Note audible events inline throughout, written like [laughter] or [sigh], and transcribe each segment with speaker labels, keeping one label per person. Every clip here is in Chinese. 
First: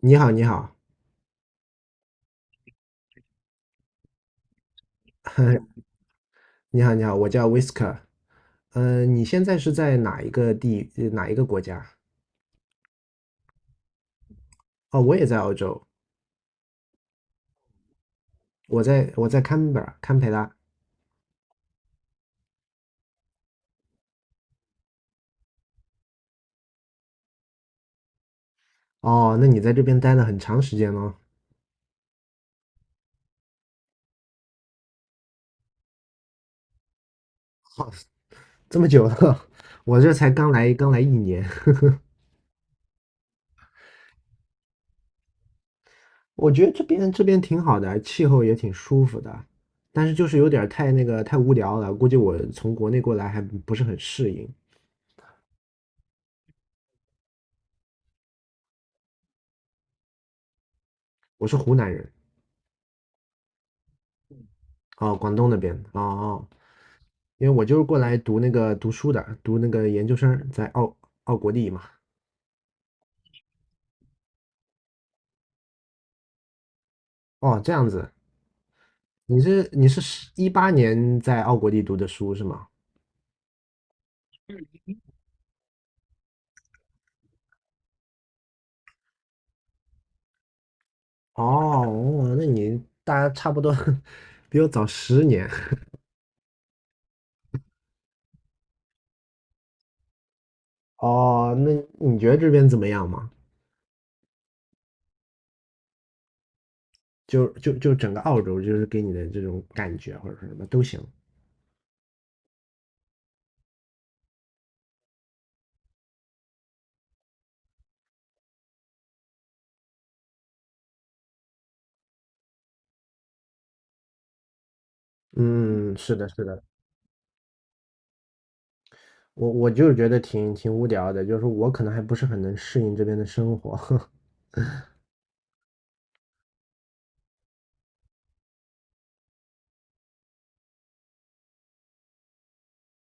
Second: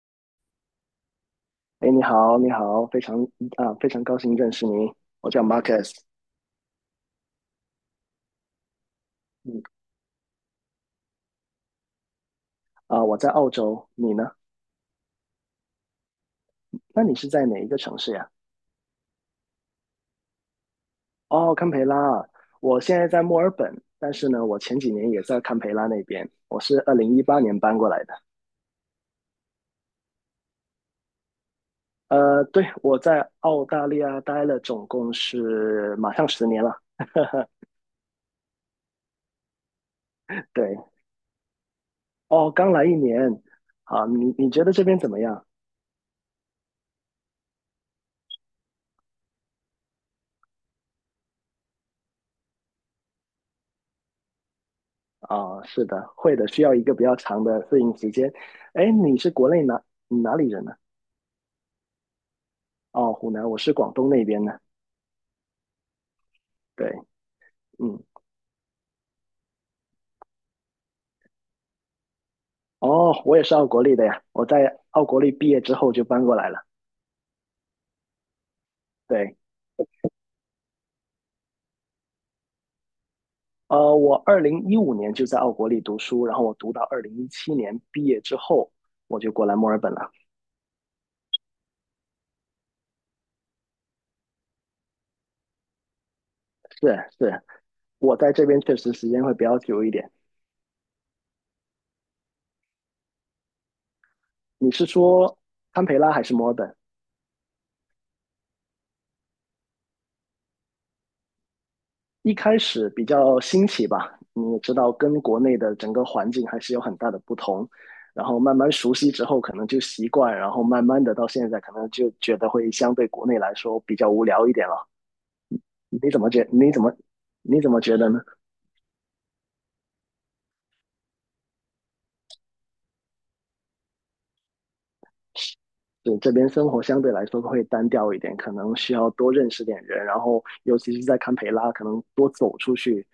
Speaker 1: 你好，你好，
Speaker 2: 哎，你好，你好，非常高兴认识你。我叫
Speaker 1: [laughs]
Speaker 2: Marcus，
Speaker 1: 你好，你好，我叫 Whisker。你现在
Speaker 2: 嗯
Speaker 1: 是在哪一个哪一个国家？
Speaker 2: 我在澳洲，你呢？
Speaker 1: 哦，我也在澳洲，
Speaker 2: 那你是在哪一个城市呀？
Speaker 1: 我在堪培拉，堪培拉。
Speaker 2: 哦，堪培拉，我现在在墨尔本，但是呢，我前几年也在堪培拉那边，我是2018年搬过来的。
Speaker 1: 哦，那你在这边待了很长时间喽，
Speaker 2: 对，我在澳大利亚待了总共是马上十年了。[laughs]
Speaker 1: 这么久了，[laughs] 我这才刚来，
Speaker 2: 对，
Speaker 1: 刚来一年。
Speaker 2: 哦，刚来一年，啊，你觉得这边怎么样？
Speaker 1: [laughs] 我觉得这边挺好的，气候也挺舒服的，但是就是有点儿太那个太无聊了，估计我从国内过来还不是很适应。
Speaker 2: 哦，是的，会的，需要一个比较长的适应时间。哎，你是国内哪你哪里人呢？
Speaker 1: 我是湖南人，
Speaker 2: 哦，湖南，我是广东那边的。
Speaker 1: 哦，广东那边，哦哦。
Speaker 2: 对，
Speaker 1: 因为我就是过
Speaker 2: 嗯，
Speaker 1: 来读那个读书的，读那个研究生，在澳国立嘛。
Speaker 2: 哦，我也是奥国立的呀。我在奥国立毕业之后就搬过来了。
Speaker 1: 哦，这样子，
Speaker 2: 对，
Speaker 1: 你是18年在澳国立读的书是吗？
Speaker 2: 我2015年就在奥国立读书，然后我读到2017年毕业之后，我就过来墨尔本了。
Speaker 1: 哦，哦那你大家差不多 [laughs] 比我早10年。
Speaker 2: 是是，我在这边确实时间会比较久一点。
Speaker 1: 哦，那你觉得这边怎么样嘛？
Speaker 2: 你是说堪培拉还是墨尔本？
Speaker 1: 就整个澳洲，就是给你的这种感觉或者是什么都行。
Speaker 2: 一开始比较新奇吧，你也知道，跟国内的整个环境还是有很大的不同。然后慢慢熟悉之后，可能就习惯，然后慢慢的到现在，可能就觉得会相对国内来说比较无聊一点了。
Speaker 1: 嗯，
Speaker 2: 你
Speaker 1: 是
Speaker 2: 怎
Speaker 1: 的，
Speaker 2: 么
Speaker 1: 是
Speaker 2: 觉？
Speaker 1: 的，
Speaker 2: 你怎么你怎么觉得呢？
Speaker 1: 我就是觉得挺无聊的，就是我可能还不是很能适应这边的生活。[laughs]
Speaker 2: 对，这边生活相对来说会单调一点，可能需要多认识点人，然后尤其是在堪培拉，可能多走出去，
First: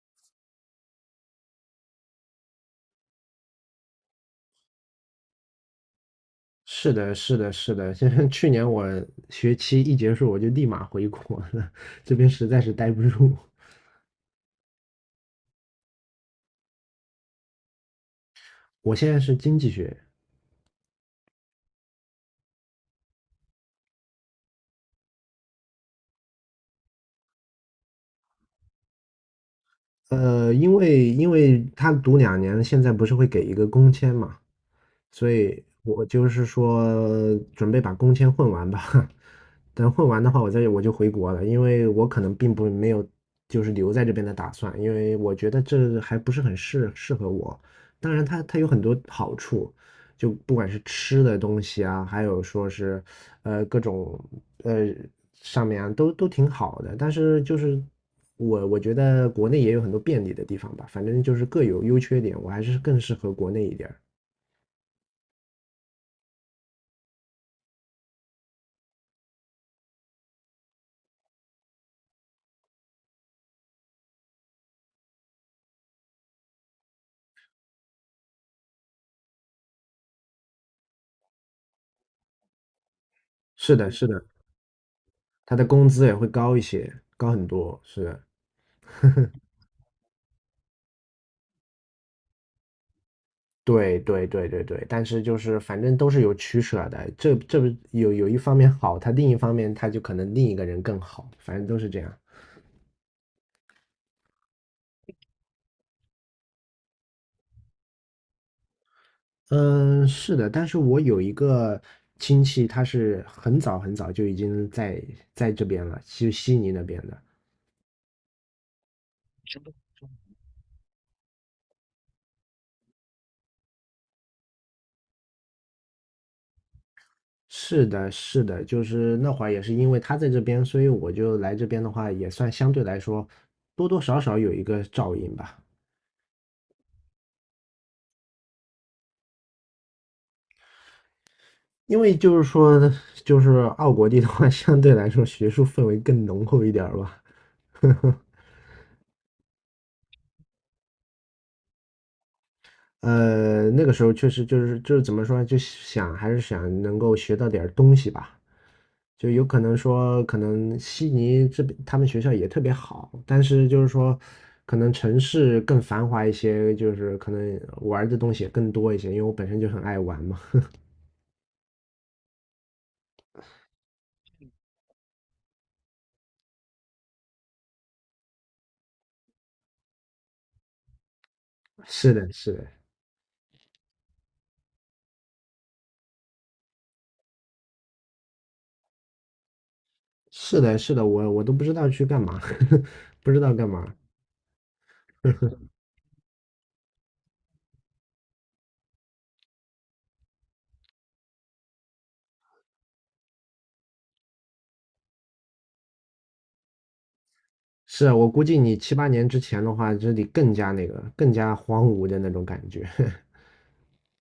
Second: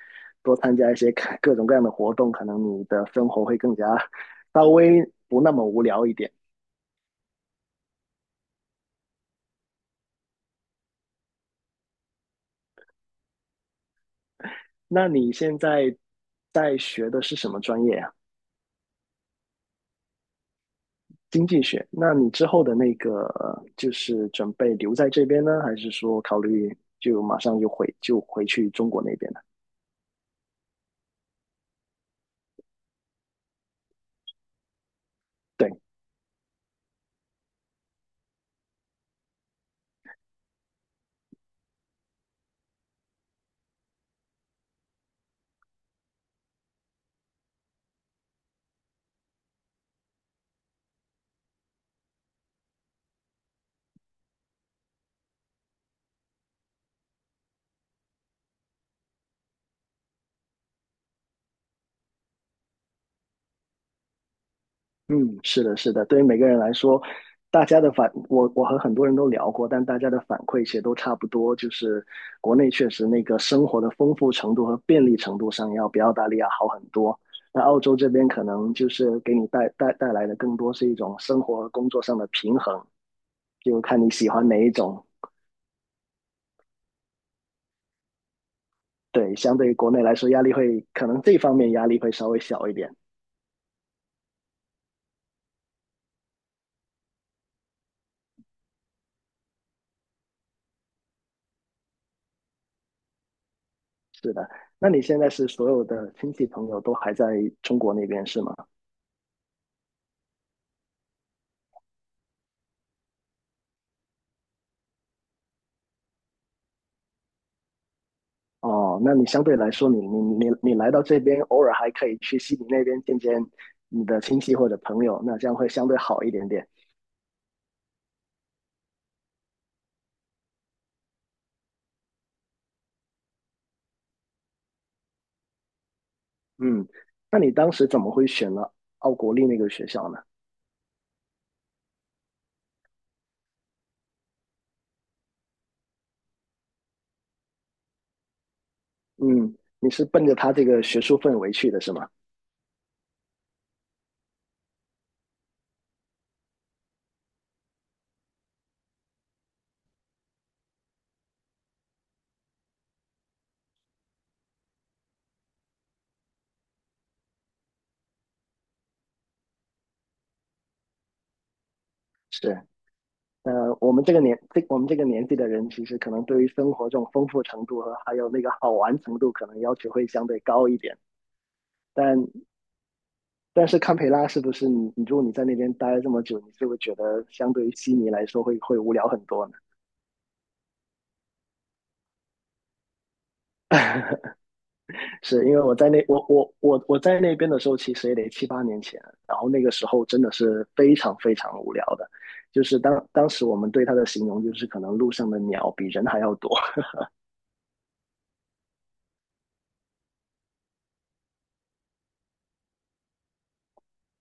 Speaker 2: 多参加一些 [laughs] 各种各样的活动，可能你的生活会更加 [laughs] 稍微不那么无聊一点。
Speaker 1: 是的，是的，是的。现在去年我学期一结束，我就立马回国了，[laughs] 这边实在是待不住。
Speaker 2: 那你现在在学的是什么专业呀、
Speaker 1: 我现在是经济学，
Speaker 2: 经济学。那你之后的那个就是准备留在这边呢，还是说考虑就马上就回去中国那边呢？
Speaker 1: 因为他读两年，现在不是会给一个工签嘛，所以
Speaker 2: 对，
Speaker 1: 我就是说准备把工签混完吧。[laughs] 等混完的话，我就回国了，因为我可能并不没有就是留在这边的打算，因为我觉得这还不是很适合我。当然它有很多好处，就不管是吃的东西啊，还有说是各种呃上面啊，都挺好的。但是就是我觉得国内也有很多便利的地方吧，反正就是各有优缺点，我还是更适合国内一点儿。
Speaker 2: 嗯，是的，是的，对于每个人来说，大家的反，我和很多人都聊过，但大家的反馈其实都差不多，就是国内确实那个生活的丰富程度和便利程度上要比澳大利亚好很多。那澳洲这边可能就是给你带来的更多是一种生活和工作上的平衡，
Speaker 1: 是
Speaker 2: 就
Speaker 1: 的，
Speaker 2: 看
Speaker 1: 是
Speaker 2: 你
Speaker 1: 的。
Speaker 2: 喜欢哪一种。
Speaker 1: 他的工资也会高一些，高很多，是，
Speaker 2: 对，相对于国内来说，压力会可能这方面压力会稍微小一点。
Speaker 1: 对对对对对，但是就是反正都是有取舍的，这不有一方面好，他另一方面他就可能另一个人更好，反正都是这样。
Speaker 2: 是的，那你现在是所有的亲戚朋友都还在中国那边是吗？
Speaker 1: 嗯，是的，但是我有一个亲戚，他是很早很早就已经在这边了，就悉尼那边的。
Speaker 2: 哦，那你相对来说，你来到这边，偶尔还可以去悉尼那边见见你的亲戚或者朋友，那这样会相对好一点点。
Speaker 1: 是的，是的，就是那会儿也是因为他在这边，所以我就来这边的话，也算相对来说多多少少有一个照应吧。
Speaker 2: 嗯，那你当时怎么会选了奥国立那个学校呢？
Speaker 1: 因为就是说，就是奥国地的话，[laughs] 相对来说学术氛围更浓厚一点儿吧。[laughs]
Speaker 2: 嗯，你是奔着他这个学术氛围去的是吗？
Speaker 1: 呃，那个时候确实就是怎么说呢还是想能够学到点儿东西吧。就有可能说，可能悉尼这边他们学校也特别好，但是就是说，可能城市更繁华一些，就是可能玩儿的东西也更多一些，因为我本身就很爱玩嘛。[laughs]
Speaker 2: 是。呃，我们这个年纪的人，其实可能对于生活这种丰富程度和还有那个好玩程度，可能要求会相对高一点。
Speaker 1: 是
Speaker 2: 但
Speaker 1: 的，是的，
Speaker 2: 但是堪培拉是不是如果你在那边待了这么久，你就会觉得相对于悉尼来说会无聊很多呢？
Speaker 1: 是的，是的，我都不知道去干嘛，[laughs] 不知道干嘛。
Speaker 2: [laughs] 是因为我在那边的时候，其实也得7、8年前，然后那个时候真的是非常非常无聊的，就是当时我们对它的形容就是可能路上的鸟比人还要多。[laughs]
Speaker 1: 是啊，我估计你7、8年之前的话，这里更加那个，更加荒芜的那种感觉。[laughs]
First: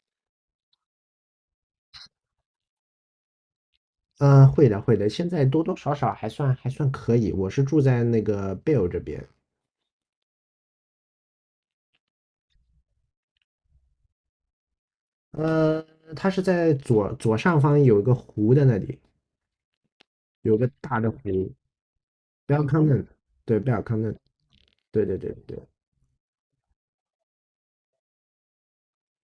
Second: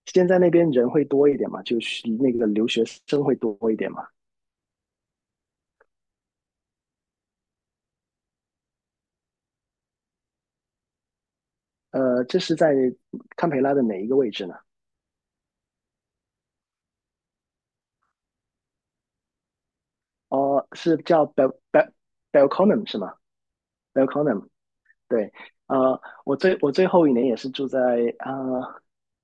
Speaker 2: 现在那边人会多一点嘛，就是那个留学生会多一点嘛。
Speaker 1: 嗯，会的，会的。现在多多少少还算可以。我是住在那个贝尔这边，
Speaker 2: 这是在堪培拉的哪一个位置呢？
Speaker 1: 呃，它是在左上方有一个湖的那里，有
Speaker 2: 哦，
Speaker 1: 个
Speaker 2: 是
Speaker 1: 大的
Speaker 2: 叫 Bel
Speaker 1: 湖，
Speaker 2: Bel b e l
Speaker 1: 贝
Speaker 2: c
Speaker 1: 尔
Speaker 2: o n n
Speaker 1: 康
Speaker 2: e 是
Speaker 1: 嫩，
Speaker 2: 吗？
Speaker 1: 对，贝尔
Speaker 2: b
Speaker 1: 康
Speaker 2: e l
Speaker 1: 嫩，
Speaker 2: c o n n e
Speaker 1: 对对对
Speaker 2: 对，
Speaker 1: 对
Speaker 2: 我最后一年也是住在呃，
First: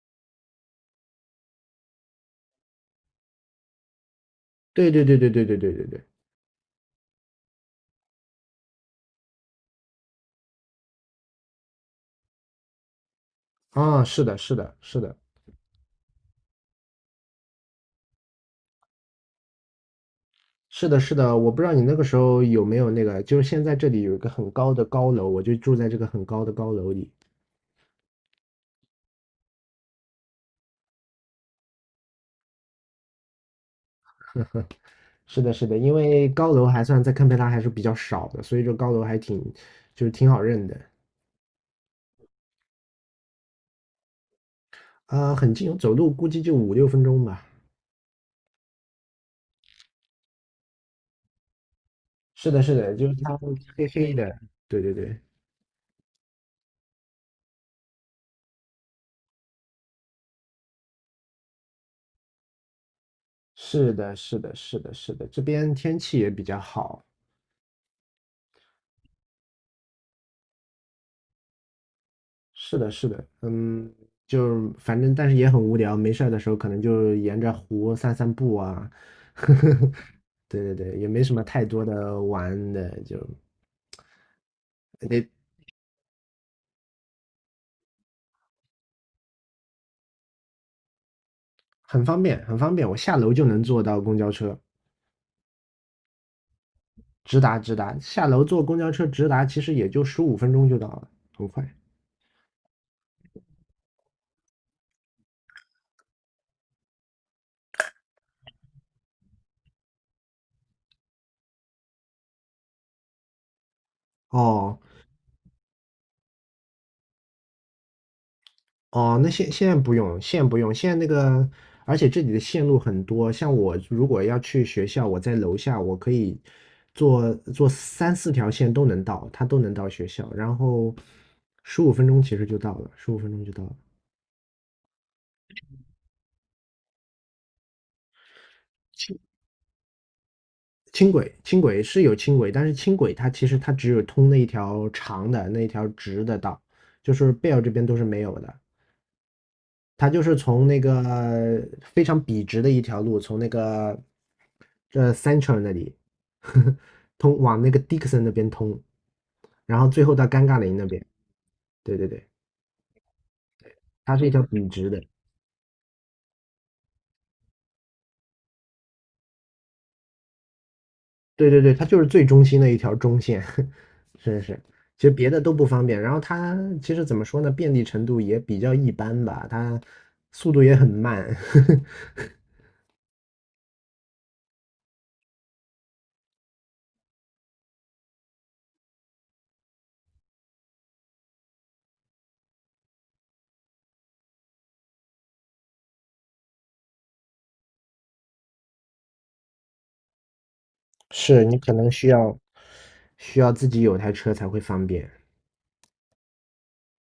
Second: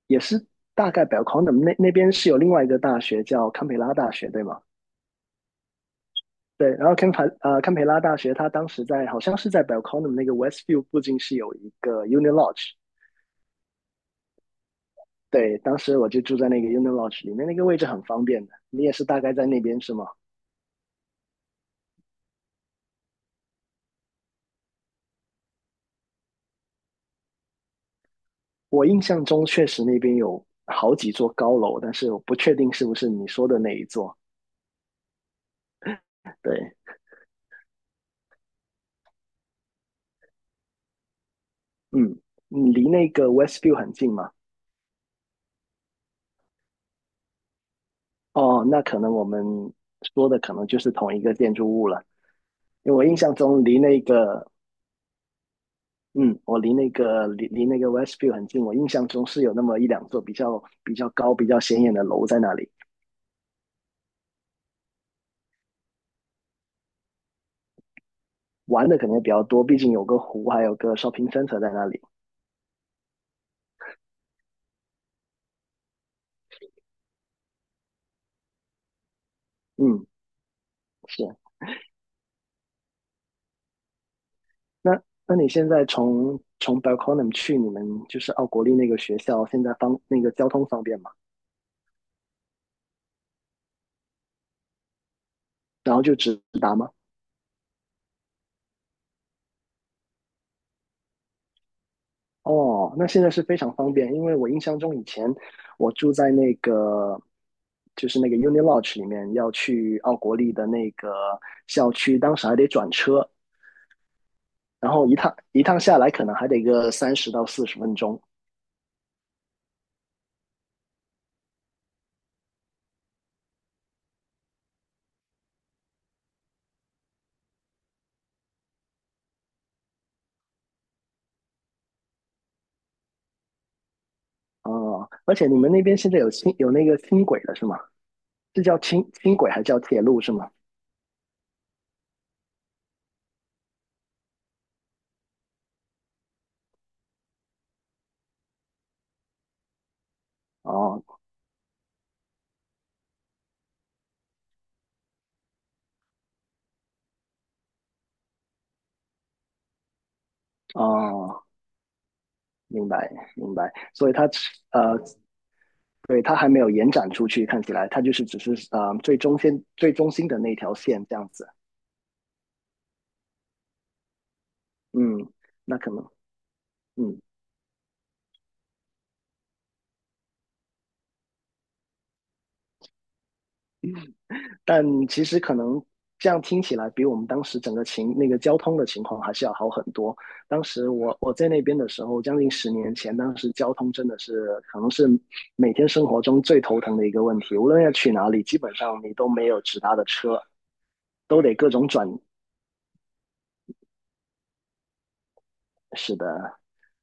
Speaker 2: 也是大概 b e l c o n u m 那边是有另外一个大学叫堪培拉大学，对吗？
Speaker 1: 对对对对对对对对对。
Speaker 2: 对，然后堪培拉大学，它当时在好像是在 b e l c o n u m 那个 Westview 附近是有一个 u n i Lodge。
Speaker 1: 啊，是的，是的，是的，
Speaker 2: 对，当时我就住在那个 u n i Lodge 里面，那个位置很方便的。你也是大概在那边是吗？
Speaker 1: 是的，是的。我不知道你那个时候有没有那个，就是现在这里有一个很高的高楼，我就住在这个很高的高楼里。
Speaker 2: 我印象中确实那边有好几座高楼，但是我不确定是不是你说的那一座。
Speaker 1: 是的，是的，因为高楼
Speaker 2: 对，
Speaker 1: 还算在堪培拉还是比较少的，所以这高楼还挺挺好认的。
Speaker 2: 嗯，你离那个 Westview 很近吗？
Speaker 1: 很近，走路估计就5、6分钟吧。
Speaker 2: 哦，那可能我们说的可能就是同一个建筑物了，
Speaker 1: 是的，是
Speaker 2: 因
Speaker 1: 的，
Speaker 2: 为
Speaker 1: 就是它黑黑的。对对对，
Speaker 2: 我离那个 Westview 很近，我印象中是有那么一两座比较高、比较显眼的楼在那里，
Speaker 1: 是的，是的，是的，是的，这边天气也比较好。
Speaker 2: 玩的可能也比较多，毕竟有个湖，还有个 shopping center 在那里。
Speaker 1: 是的，是的，嗯，就是反正但是也很无聊，没事儿的时候可能就沿着湖散散步啊。[laughs]
Speaker 2: 嗯，
Speaker 1: 对对对，也没什
Speaker 2: 是。
Speaker 1: 么太多的玩的，就。
Speaker 2: 那
Speaker 1: 哎
Speaker 2: 那你现在从 Belconnen 去你们就是奥国立那个学校，现在方那个交通方便吗？
Speaker 1: 很方便，很方便，我下楼就能坐到公交车，
Speaker 2: 然后就直达吗？
Speaker 1: 直达直达，下楼坐公交车直达，其实也就十五分钟就到了，很快。
Speaker 2: 哦，那现在是非常方便，因为我印象中以前我住在那个 Uni Lodge 里面，要去奥国立的那个校区，当时还得转车，
Speaker 1: 哦
Speaker 2: 然后一趟一趟下来可能还得个30到40分钟。
Speaker 1: 哦，那现在不用，现在不用，现在那个，而且这里的线路很多，像我如果要去学校，我在楼下，我可以坐三四条线都能到，它都能到学校，然后十五分钟其实就到了，十五分钟就到了。
Speaker 2: 哦，而且你们那边现在有那个轻轨了是吗？是叫轻轨还是叫铁路是吗？
Speaker 1: 轻轨，轻轨是有轻轨，但是轻轨它其实它只有通那一条长的那一条直的道，就是贝尔这边都是没有的。它就是从那个
Speaker 2: 哦
Speaker 1: 非常笔直的一条路，从那个这 Central 那里呵呵 [laughs] 通往那个 Dixon 那边通，然后最后到尴尬林那边。
Speaker 2: 哦，
Speaker 1: 对对对，
Speaker 2: 明白明白，所以
Speaker 1: 它是一条笔
Speaker 2: 呃，
Speaker 1: 直的。
Speaker 2: 对，它还没有延展出去，看起来它就是只是最中心的那条线这样子。
Speaker 1: 对对对，它就是最中心的一条中线。[laughs] 是是，其实别
Speaker 2: 嗯，
Speaker 1: 的都不
Speaker 2: 那
Speaker 1: 方
Speaker 2: 可
Speaker 1: 便，
Speaker 2: 能，
Speaker 1: 然后它其实怎
Speaker 2: 嗯，
Speaker 1: 么说呢，便利程度也比较一般吧，它速度也很慢，
Speaker 2: 但其实可能这样听起来，比我们当时整个情那个交通的情况还是要好很多。当时我在那边的时候，将近10年前，当时交通真的是可能是每天生活中最头疼的一个问题。无论要去哪里，基本上你都没有直达的车，
Speaker 1: [laughs]
Speaker 2: 都
Speaker 1: 是
Speaker 2: 得
Speaker 1: 你
Speaker 2: 各
Speaker 1: 可
Speaker 2: 种
Speaker 1: 能
Speaker 2: 转。
Speaker 1: 需要自己有台车才会方便。
Speaker 2: 是的，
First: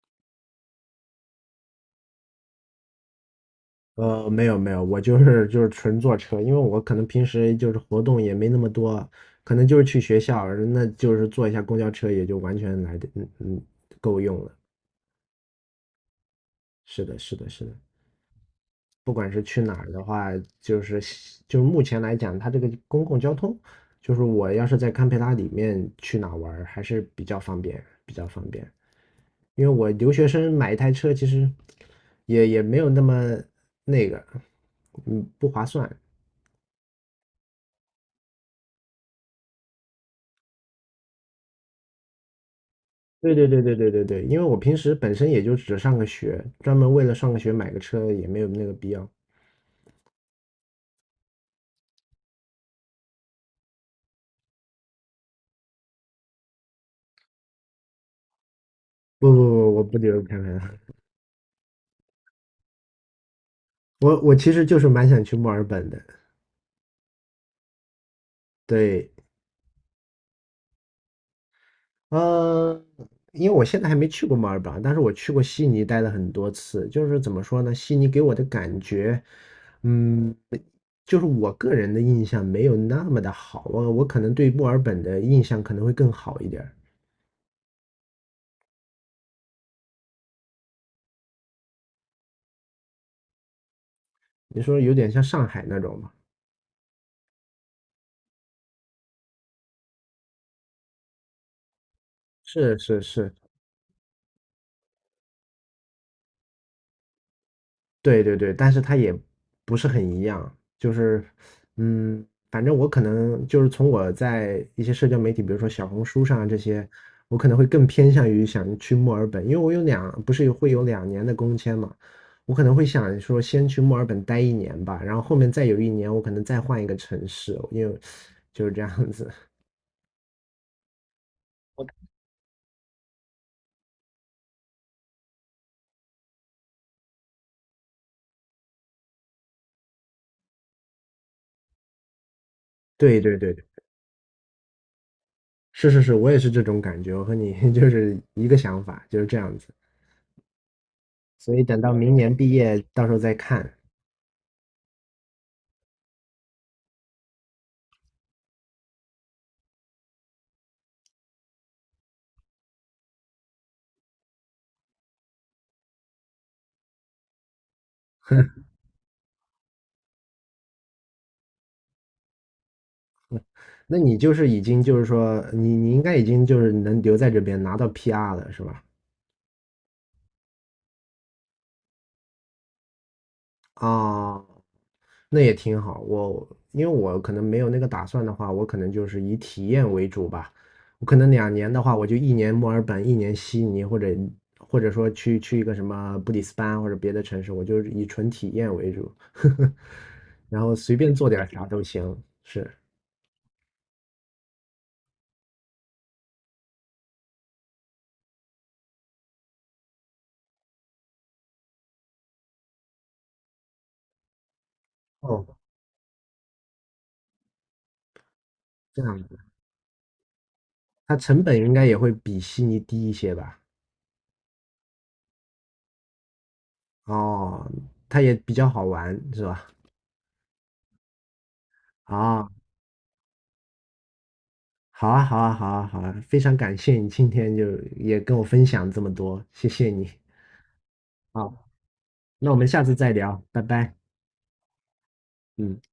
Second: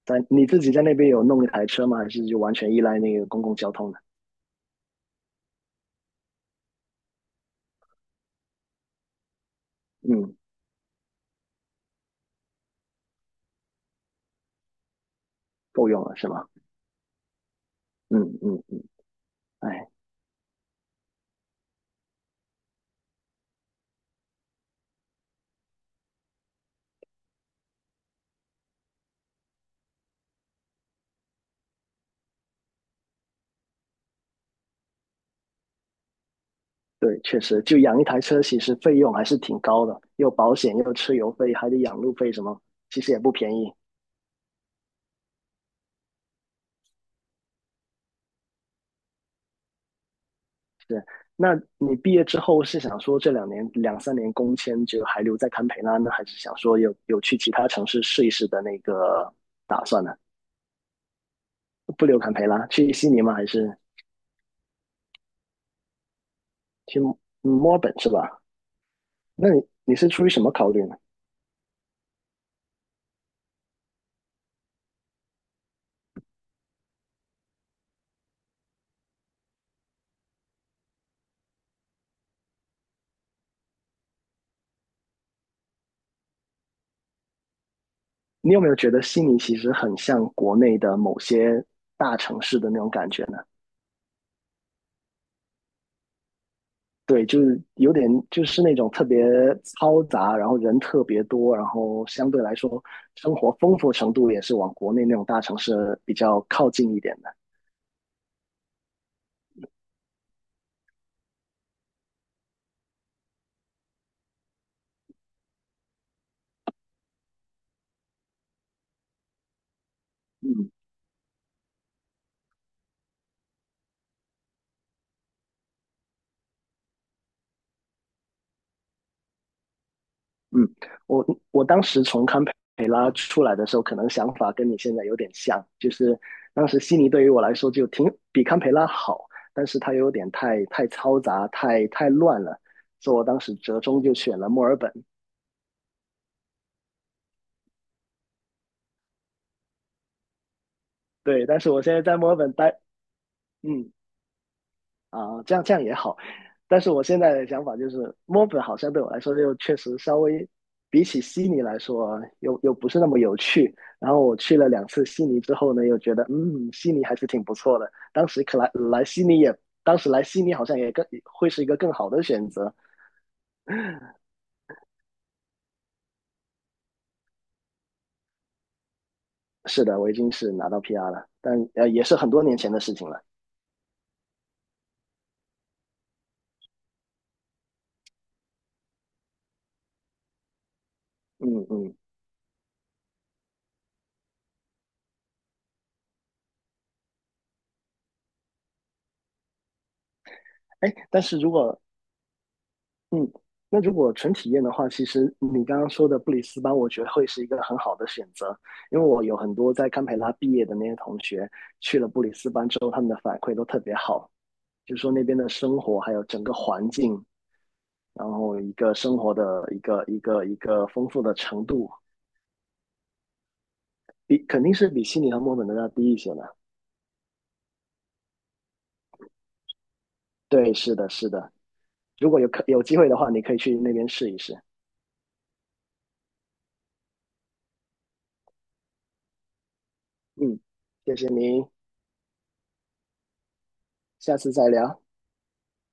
Speaker 2: 你自己在那边有弄一台车吗？还是就完全依赖那个公共交通的？
Speaker 1: 没有没有，我就是纯坐车，因为我可能平时就是活动也没那么多，可能就是去学
Speaker 2: 嗯，
Speaker 1: 校，那就是坐一下公交车也就完全来的够用了。
Speaker 2: 够用了是吗？
Speaker 1: 是的，是的，是的。
Speaker 2: 嗯嗯，
Speaker 1: 不管是去哪
Speaker 2: 哎。
Speaker 1: 儿的话，就是就是目前来讲，它这个公共交通，就是我要是在堪培拉里面去哪儿玩儿还是比较方便，比较方便。因为我留学生买一台车，其实也没有那么那个，不划算。
Speaker 2: 对，确实，就养一台车，其实费用还是挺高的，又保险，又车油费，还得养路费什么，其实也不
Speaker 1: 对对
Speaker 2: 便
Speaker 1: 对
Speaker 2: 宜。
Speaker 1: 对对对对，因为我平时本身也就只上个学，专门为了上个学买个车也没有那个必要。
Speaker 2: 是，那你毕业之后是想说这2、3年工签就还留在堪培拉呢，还是想说有去其他城市试一试的那
Speaker 1: 不
Speaker 2: 个
Speaker 1: 不不，我
Speaker 2: 打
Speaker 1: 不
Speaker 2: 算呢？
Speaker 1: 留堪培拉，
Speaker 2: 不留堪培拉，去悉尼吗？还是
Speaker 1: [laughs] 我其实就是蛮想去墨尔本的。
Speaker 2: 去墨尔本是吧？
Speaker 1: 对，
Speaker 2: 那你是出于什么考虑呢？
Speaker 1: 嗯，因为我现在还没去过墨尔本，但是我去过悉尼，待了很多次。就是怎么说呢，悉尼给我的感觉，嗯，就是我个人的印象没有那么的好。我可能对墨尔本的印象可能会更好一点儿。
Speaker 2: 你有没有觉得悉尼其实很像国内的某些大城市的那种感觉呢？
Speaker 1: 你说有点像上海那种嘛？
Speaker 2: 对，就是有点就是那种特别嘈杂，然后人特别多，然后相对来
Speaker 1: 是
Speaker 2: 说
Speaker 1: 是是，
Speaker 2: 生活丰富程度也是往国内那种大城市比较靠近一点的。
Speaker 1: 对对对，但是它也不是很一样，就是，反正我可能就是从我在一些社交媒体，比如说小红书上啊这些，我可能会更偏向于想去墨尔本，因为我有两，不是有会
Speaker 2: 嗯
Speaker 1: 有两年的工签嘛，我可能会想说先去墨尔本待一年吧，然后后面再有一年我可能再换一个城市，因为就是这样子。
Speaker 2: 嗯，我我当时从堪培拉出来的时候，可能想法跟你现在有点像，就是当时悉尼对于我来说就挺比堪培拉好，但是它有点太嘈杂，太乱了，
Speaker 1: [laughs]
Speaker 2: 所以
Speaker 1: 对
Speaker 2: 我
Speaker 1: 对
Speaker 2: 当
Speaker 1: 对
Speaker 2: 时
Speaker 1: 对，
Speaker 2: 折中就选了墨尔本。
Speaker 1: 是是是，我也是这种感觉，我和你 [laughs] 就是一个想法，就是这样子。
Speaker 2: 对，
Speaker 1: 所
Speaker 2: 但
Speaker 1: 以
Speaker 2: 是
Speaker 1: 等
Speaker 2: 我
Speaker 1: 到
Speaker 2: 现在
Speaker 1: 明
Speaker 2: 在墨
Speaker 1: 年
Speaker 2: 尔
Speaker 1: 毕
Speaker 2: 本待，
Speaker 1: 业，到时候再看。
Speaker 2: 嗯。啊，这样这样也好。但是我现在的想法就是，墨本好像对我来说又确实稍微比起悉尼来说，又不是那么有趣。然后我去了两次悉尼之后呢，又觉得悉尼还是挺不错的。当时来悉尼好像也更会是一个更好的选择。
Speaker 1: 那你就是已经就是说，你应该已经就是能留在这边拿到 PR 了，是吧？
Speaker 2: 是的，我已经是拿到 PR 了，但也是很多年前的事情了。
Speaker 1: 啊，那也挺好。因为我可能没有那个打算的话，我可能就是以体验为主吧。我可能两
Speaker 2: 嗯
Speaker 1: 年的
Speaker 2: 嗯，
Speaker 1: 话，我就一年墨尔本，一年悉尼，或者说去一个什么布里斯班或者别的城市，我就是以纯体验为主，[laughs] 然后
Speaker 2: 哎，
Speaker 1: 随便
Speaker 2: 但
Speaker 1: 做
Speaker 2: 是
Speaker 1: 点
Speaker 2: 如
Speaker 1: 啥
Speaker 2: 果
Speaker 1: 都行。是，
Speaker 2: 嗯，那如果纯体验的话，其实你刚刚说的布里斯班，我觉得会是一个很好的选择，因为我有很多在堪培拉毕业的那些同学去了布里斯班之后，他们的反馈都特别好，就说那边
Speaker 1: 哦，
Speaker 2: 的生活还有整个环境，然后一个
Speaker 1: 这
Speaker 2: 生
Speaker 1: 样
Speaker 2: 活
Speaker 1: 子，
Speaker 2: 的一个丰
Speaker 1: 它
Speaker 2: 富的
Speaker 1: 成本
Speaker 2: 程
Speaker 1: 应该
Speaker 2: 度，
Speaker 1: 也会比悉尼低一些吧？
Speaker 2: 肯定是比悉尼和墨尔本都要低一些的。
Speaker 1: 哦，它也比较好玩是吧？
Speaker 2: 对，是的，是的。如果
Speaker 1: 啊，
Speaker 2: 有机会的话，你可以去那边试一试。
Speaker 1: 好啊，好啊，好啊，好啊，非常感谢你今天就也跟我分享这么多，谢谢你。
Speaker 2: 嗯，谢谢您，
Speaker 1: 好，那我们下次再聊，拜拜。
Speaker 2: 下次再聊。
Speaker 1: 嗯。